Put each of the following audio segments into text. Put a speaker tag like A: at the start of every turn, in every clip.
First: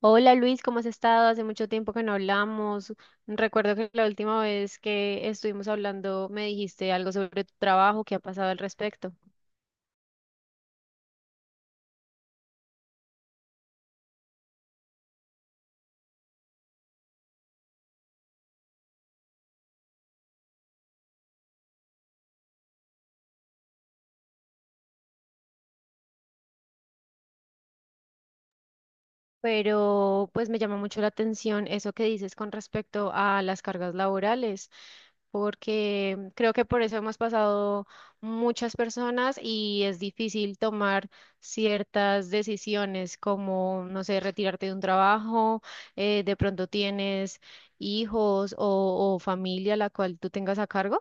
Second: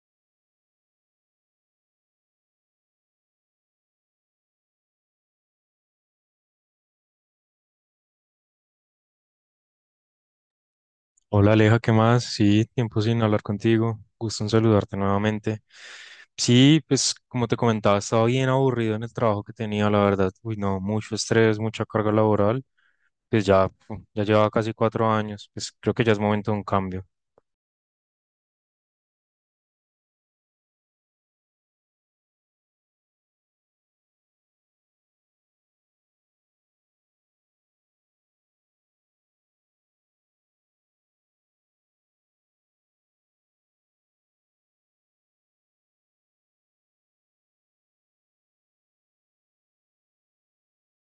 A: Hola Luis, ¿cómo has estado? Hace mucho tiempo que no hablamos. Recuerdo que la última vez que estuvimos hablando me dijiste algo sobre tu trabajo, ¿qué ha pasado al respecto?
B: Hola Aleja, ¿qué más? Sí, tiempo sin hablar contigo. Gusto en saludarte nuevamente. Sí, pues como te comentaba, estaba bien aburrido en el trabajo que tenía, la verdad. Uy, no, mucho estrés, mucha carga laboral. Pues ya llevaba casi 4 años. Pues creo que ya es momento de un cambio.
A: Pero pues me llama mucho la atención eso que dices con respecto a las cargas laborales, porque creo que por eso hemos pasado muchas personas y es difícil tomar ciertas decisiones como, no sé, retirarte de un trabajo, de pronto tienes hijos o familia la cual tú tengas a cargo.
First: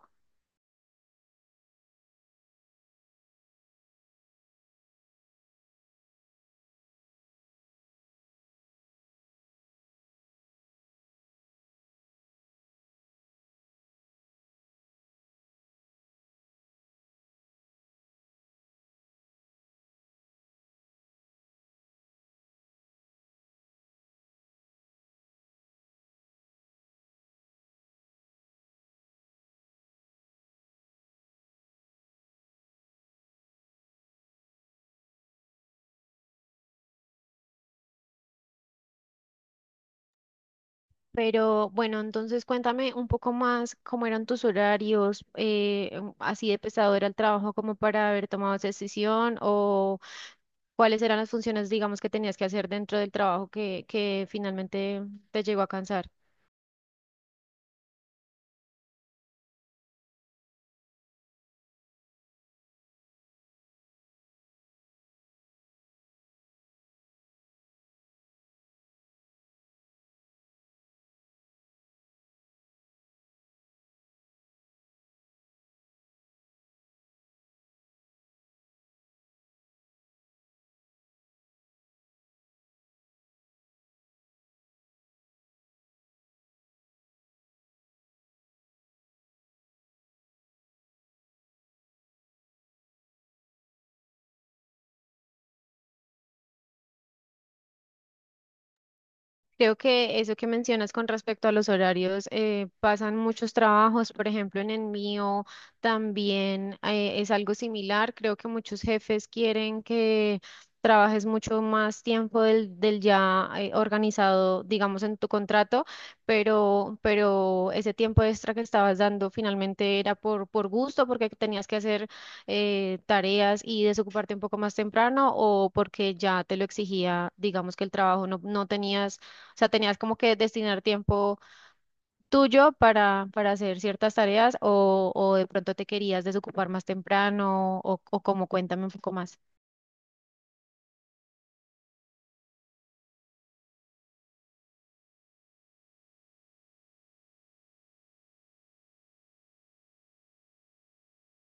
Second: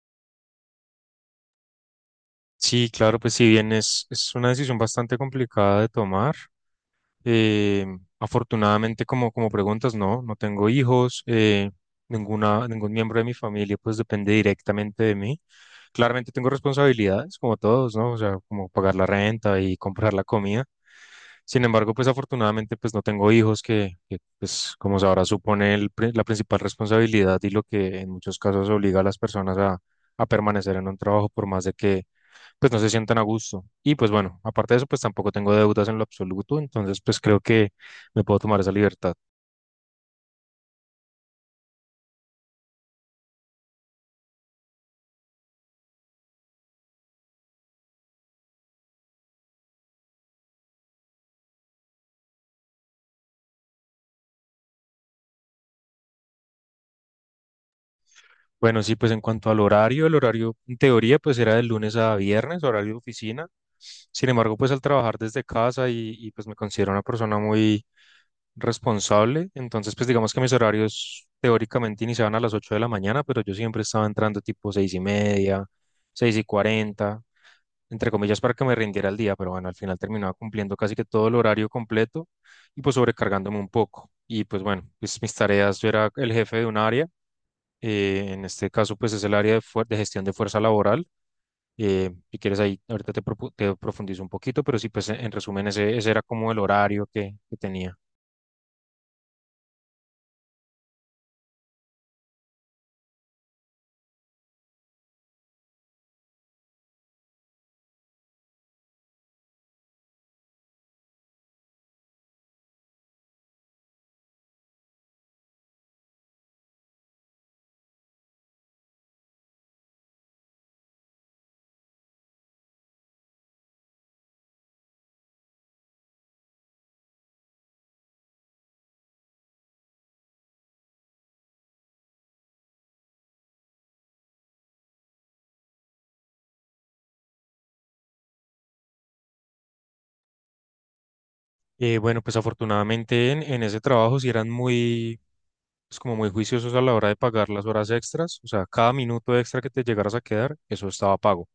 B: Sí, claro, pues si bien es una decisión bastante complicada de tomar. Eh, Afortunadamente, como preguntas, no, no tengo hijos. Ningún miembro de mi familia pues depende directamente de mí. Claramente tengo responsabilidades, como todos, ¿no? O sea, como pagar la renta y comprar la comida. Sin embargo, pues afortunadamente pues no tengo hijos pues como sabrá supone la principal responsabilidad y lo que en muchos casos obliga a las personas a permanecer en un trabajo por más de que pues no se sientan a gusto. Y pues bueno, aparte de eso, pues tampoco tengo deudas en lo absoluto, entonces pues creo que me puedo tomar esa libertad.
A: Pero bueno, entonces cuéntame un poco más cómo eran tus horarios, así de pesado era el trabajo como para haber tomado esa decisión o cuáles eran las funciones, digamos, que tenías que hacer dentro del trabajo que finalmente te llegó a cansar.
B: Bueno, sí, pues en cuanto al horario, el horario en teoría pues era de lunes a viernes, horario de oficina. Sin embargo, pues al trabajar desde casa y pues me considero una persona muy responsable, entonces pues digamos que mis horarios teóricamente iniciaban a las 8 de la mañana, pero yo siempre estaba entrando tipo 6 y media, 6:40 entre comillas, para que me rindiera el día, pero bueno, al final terminaba cumpliendo casi que todo el horario completo y pues sobrecargándome un poco. Y pues bueno, pues mis tareas, yo era el jefe de un área. En este caso pues es el área de gestión de fuerza laboral. Si quieres ahí, ahorita te profundizo un poquito, pero sí, pues en resumen, ese era como el horario que tenía.
A: Creo que eso que mencionas con respecto a los horarios, pasan muchos trabajos, por ejemplo, en el mío también es algo similar. Creo que muchos jefes quieren que trabajes mucho más tiempo del ya organizado, digamos, en tu contrato, pero ese tiempo extra que estabas dando finalmente era por gusto, porque tenías que hacer tareas y desocuparte un poco más temprano o porque ya te lo exigía, digamos, que el trabajo no tenías, o sea, tenías como que destinar tiempo tuyo para hacer ciertas tareas o de pronto te querías desocupar más temprano o como cuéntame un poco más.
B: Bueno, pues afortunadamente en ese trabajo sí eran muy, pues como muy juiciosos a la hora de pagar las horas extras. O sea, cada minuto extra que te llegaras a quedar, eso estaba pago.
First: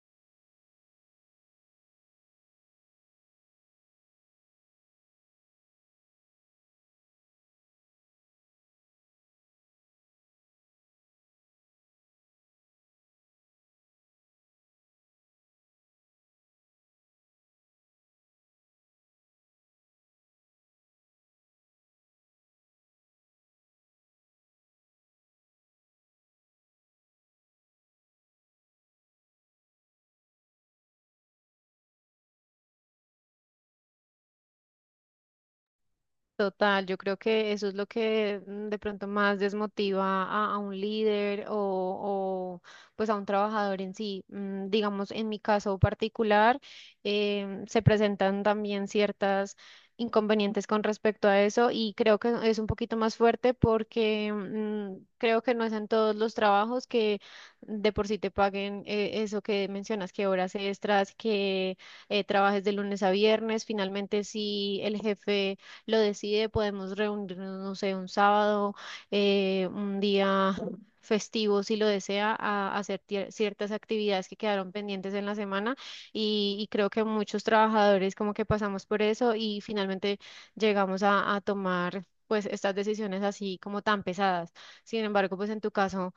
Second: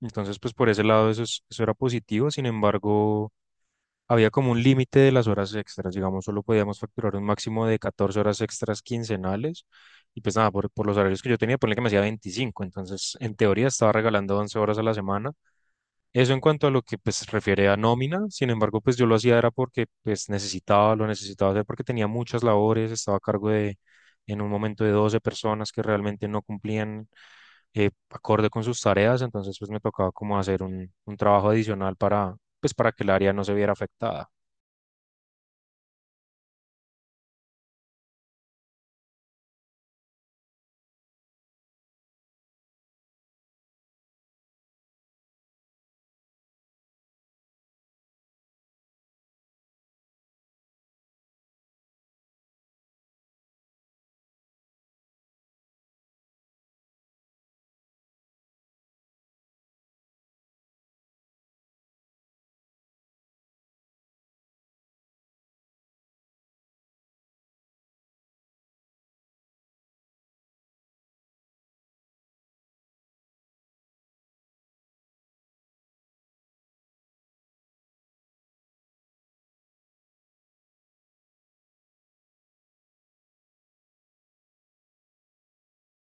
B: Entonces, pues por ese lado eso era positivo. Sin embargo, había como un límite de las horas extras. Digamos, solo podíamos facturar un máximo de 14 horas extras quincenales y pues nada, por los horarios que yo tenía, ponle que me hacía 25, entonces en teoría estaba regalando 11 horas a la semana, eso en cuanto a lo que pues refiere a nómina. Sin embargo, pues yo lo hacía era porque pues necesitaba, lo necesitaba hacer porque tenía muchas labores, estaba a cargo de en un momento de 12 personas que realmente no cumplían acorde con sus tareas. Entonces pues me tocaba como hacer un trabajo adicional para pues para que el área no se viera afectada.
A: Total, yo creo que eso es lo que de pronto más desmotiva a un líder o, pues a un trabajador en sí. Digamos, en mi caso particular, se presentan también ciertas inconvenientes con respecto a eso y creo que es un poquito más fuerte porque creo que no es en todos los trabajos que de por sí te paguen, eso que mencionas, que horas extras, que trabajes de lunes a viernes. Finalmente, si el jefe lo decide, podemos reunirnos, no sé, un sábado, un día festivo, si lo desea, a hacer ciertas actividades que quedaron pendientes en la semana y creo que muchos trabajadores como que pasamos por eso y finalmente llegamos a tomar pues estas decisiones así como tan pesadas. Sin embargo, pues en tu caso,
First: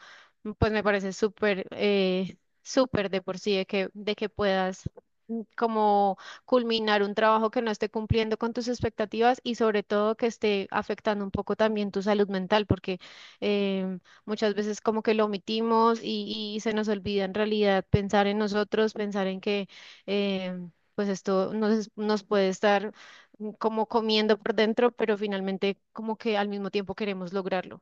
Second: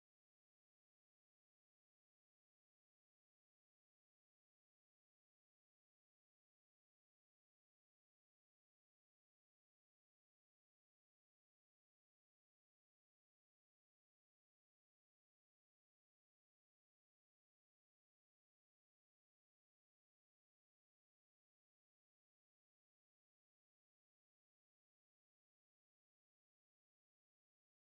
A: pues me parece súper, súper de por sí de de que puedas, como culminar un trabajo que no esté cumpliendo con tus expectativas y sobre todo que esté afectando un poco también tu salud mental, porque muchas veces como que lo omitimos y se nos olvida en realidad pensar en nosotros, pensar en que pues esto nos puede estar, como comiendo por dentro, pero finalmente como que al mismo tiempo queremos lograrlo.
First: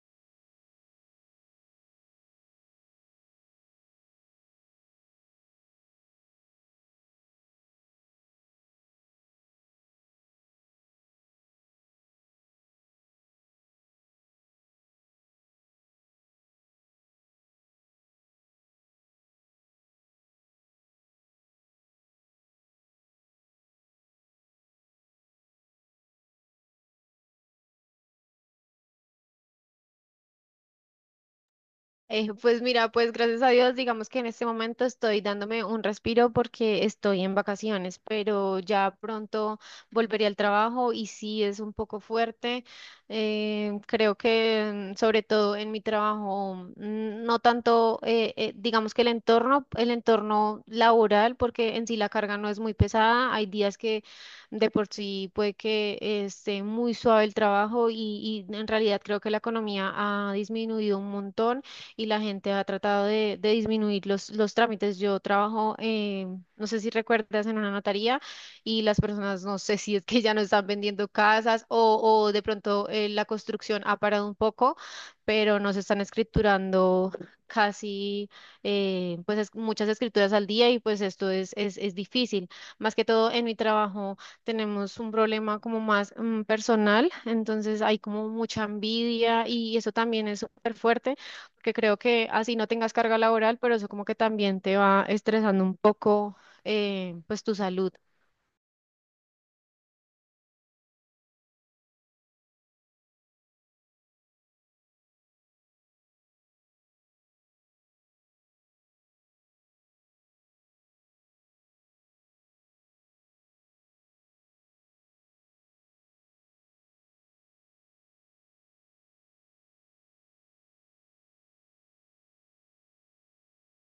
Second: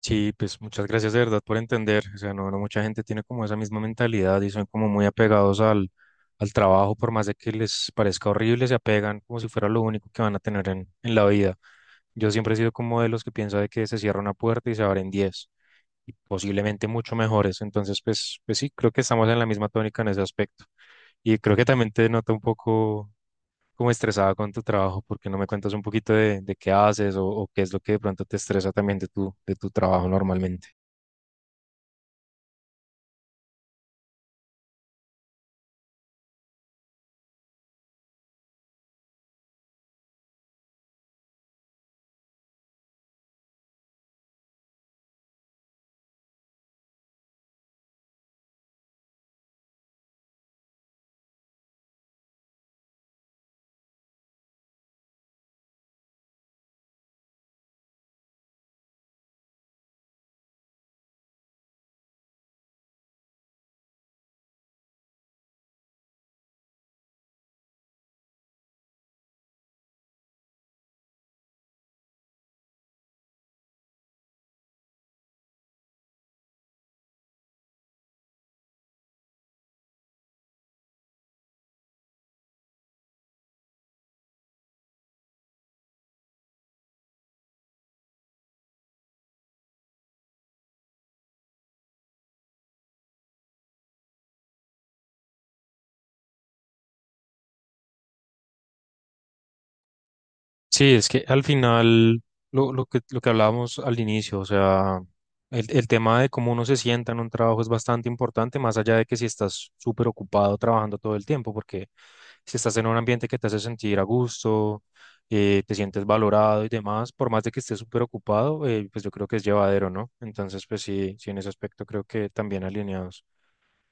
B: Sí, pues muchas gracias de verdad por entender. O sea, no, mucha gente tiene como esa misma mentalidad y son como muy apegados al trabajo, por más de que les parezca horrible, se apegan como si fuera lo único que van a tener en la vida. Yo siempre he sido como de los que piensa de que se cierra una puerta y se abren 10, y posiblemente mucho mejores. Entonces, pues sí, creo que estamos en la misma tónica en ese aspecto. Y creo que también te nota un poco como estresada con tu trabajo. ¿Por qué no me cuentas un poquito de qué haces o qué es lo que de pronto te estresa también de tu trabajo normalmente?
A: Pues mira, pues gracias a Dios, digamos que en este momento estoy dándome un respiro porque estoy en vacaciones, pero ya pronto volveré al trabajo y sí es un poco fuerte. Creo que sobre todo en mi trabajo, no tanto, digamos que el entorno laboral, porque en sí la carga no es muy pesada. Hay días que de por sí puede que esté muy suave el trabajo y en realidad creo que la economía ha disminuido un montón y la gente ha tratado de disminuir los trámites. Yo trabajo, no sé si recuerdas, en una notaría y las personas, no sé si es que ya no están vendiendo casas o de pronto la construcción ha parado un poco, pero no se están escriturando casi, pues muchas escrituras al día y pues esto es difícil. Más que todo en mi trabajo tenemos un problema como más, personal, entonces hay como mucha envidia y eso también es súper fuerte porque creo que así no tengas carga laboral, pero eso como que también te va estresando un poco, pues tu salud.
B: Sí, es que al final, lo que hablábamos al inicio, o sea, el tema de cómo uno se sienta en un trabajo es bastante importante, más allá de que si estás súper ocupado trabajando todo el tiempo, porque si estás en un ambiente que te hace sentir a gusto, te sientes valorado y demás, por más de que estés súper ocupado, pues yo creo que es llevadero, ¿no? Entonces, pues sí, sí, en ese aspecto creo que también alineados.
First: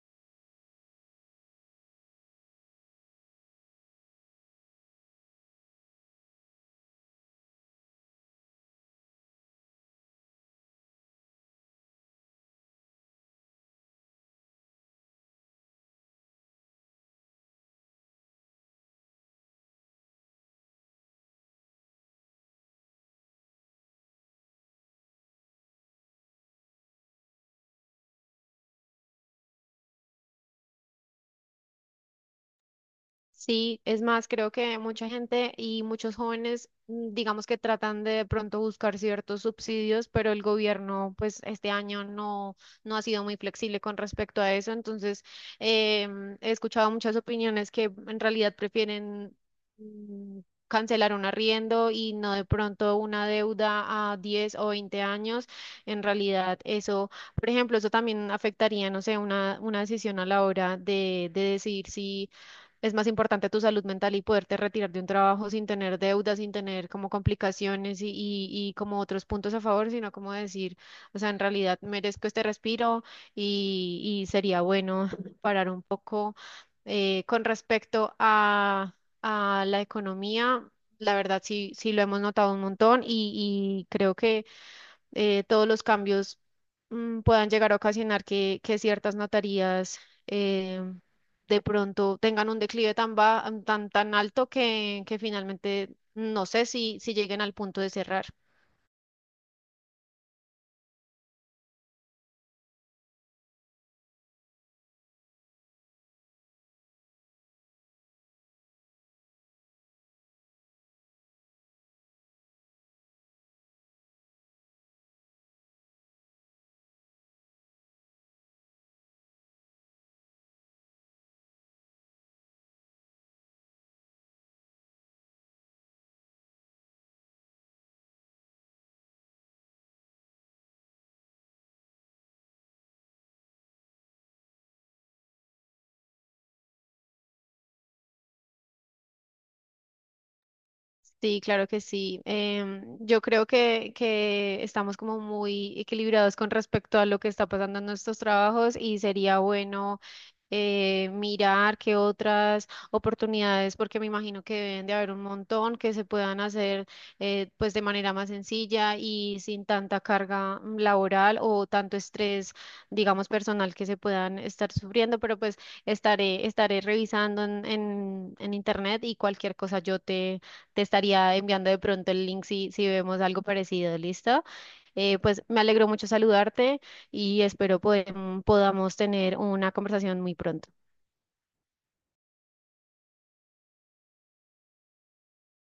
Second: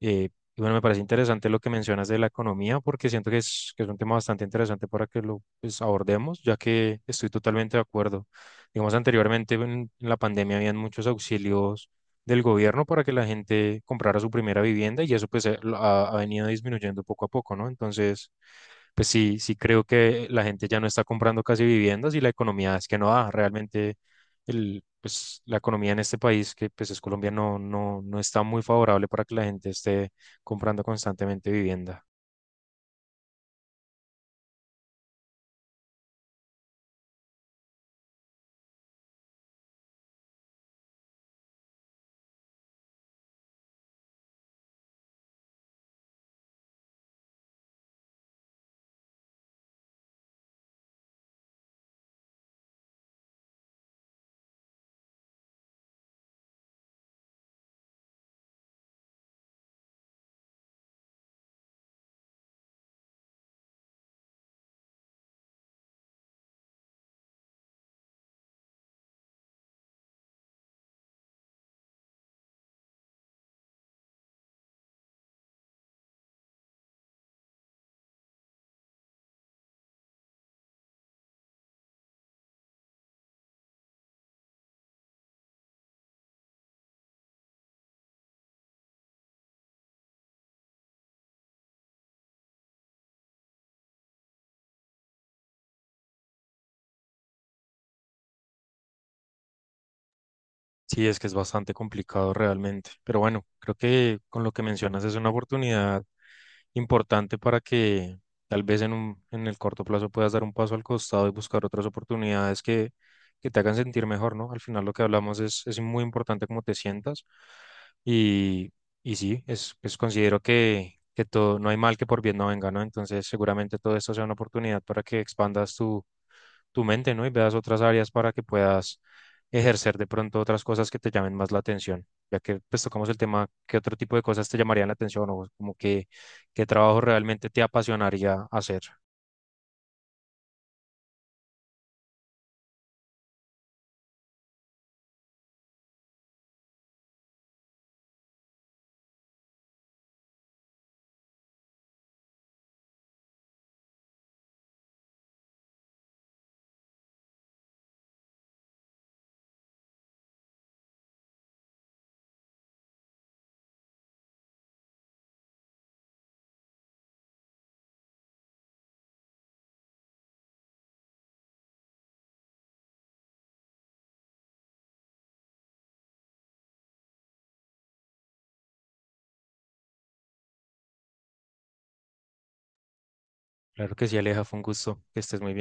B: Eh, y bueno, me parece interesante lo que mencionas de la economía, porque siento que que es un tema bastante interesante para que lo pues, abordemos, ya que estoy totalmente de acuerdo. Digamos, anteriormente en la pandemia habían muchos auxilios del gobierno para que la gente comprara su primera vivienda, y eso pues ha venido disminuyendo poco a poco, ¿no? Entonces, pues sí, creo que la gente ya no está comprando casi viviendas y la economía es que no da realmente la economía en este país, que pues es Colombia, no, no está muy favorable para que la gente esté comprando constantemente vivienda.
A: Sí, es más, creo que mucha gente y muchos jóvenes, digamos que tratan de pronto buscar ciertos subsidios, pero el gobierno, pues este año no ha sido muy flexible con respecto a eso. Entonces, he escuchado muchas opiniones que en realidad prefieren, mm, cancelar un arriendo y no de pronto una deuda a 10 o 20 años. En realidad, eso... Por ejemplo, eso también afectaría, no sé, una decisión a la hora de decidir si es más importante tu salud mental y poderte retirar de un trabajo sin tener deudas, sin tener como complicaciones y como otros puntos a favor, sino como decir, o sea, en realidad merezco este respiro y sería bueno parar un poco, con respecto a la economía. La verdad sí, sí lo hemos notado un montón y creo que todos los cambios puedan llegar a ocasionar que ciertas notarías eh, de pronto tengan un declive tan, ba- mm, tan, tan alto que finalmente no sé si, si lleguen al punto de cerrar.
B: Sí, es que es bastante complicado realmente, pero bueno, creo que con lo que mencionas es una oportunidad importante para que tal vez en el corto plazo puedas dar un paso al costado y buscar otras oportunidades que te hagan sentir mejor, ¿no? Al final lo que hablamos es muy importante cómo te sientas, y, y sí, es considero que todo, no hay mal que por bien no venga, ¿no? Entonces seguramente todo esto sea una oportunidad para que expandas tu mente, ¿no? Y veas otras áreas para que puedas ejercer de pronto otras cosas que te llamen más la atención, ya que pues tocamos el tema, ¿qué otro tipo de cosas te llamarían la atención o como que qué trabajo realmente te apasionaría hacer?
A: Sí, claro que sí. Yo creo que estamos como muy equilibrados con respecto a lo que está pasando en nuestros trabajos y sería bueno, mirar qué otras oportunidades, porque me imagino que deben de haber un montón que se puedan hacer, pues de manera más sencilla y sin tanta carga, laboral o tanto estrés, digamos, personal que se puedan estar sufriendo, pero pues estaré revisando en, en internet y cualquier cosa yo te, te estaría enviando de pronto el link si vemos algo parecido, ¿listo? Pues me alegró mucho saludarte y espero podamos tener una conversación muy pronto.
B: Claro que sí, Aleja, fue un gusto, que estés muy bien.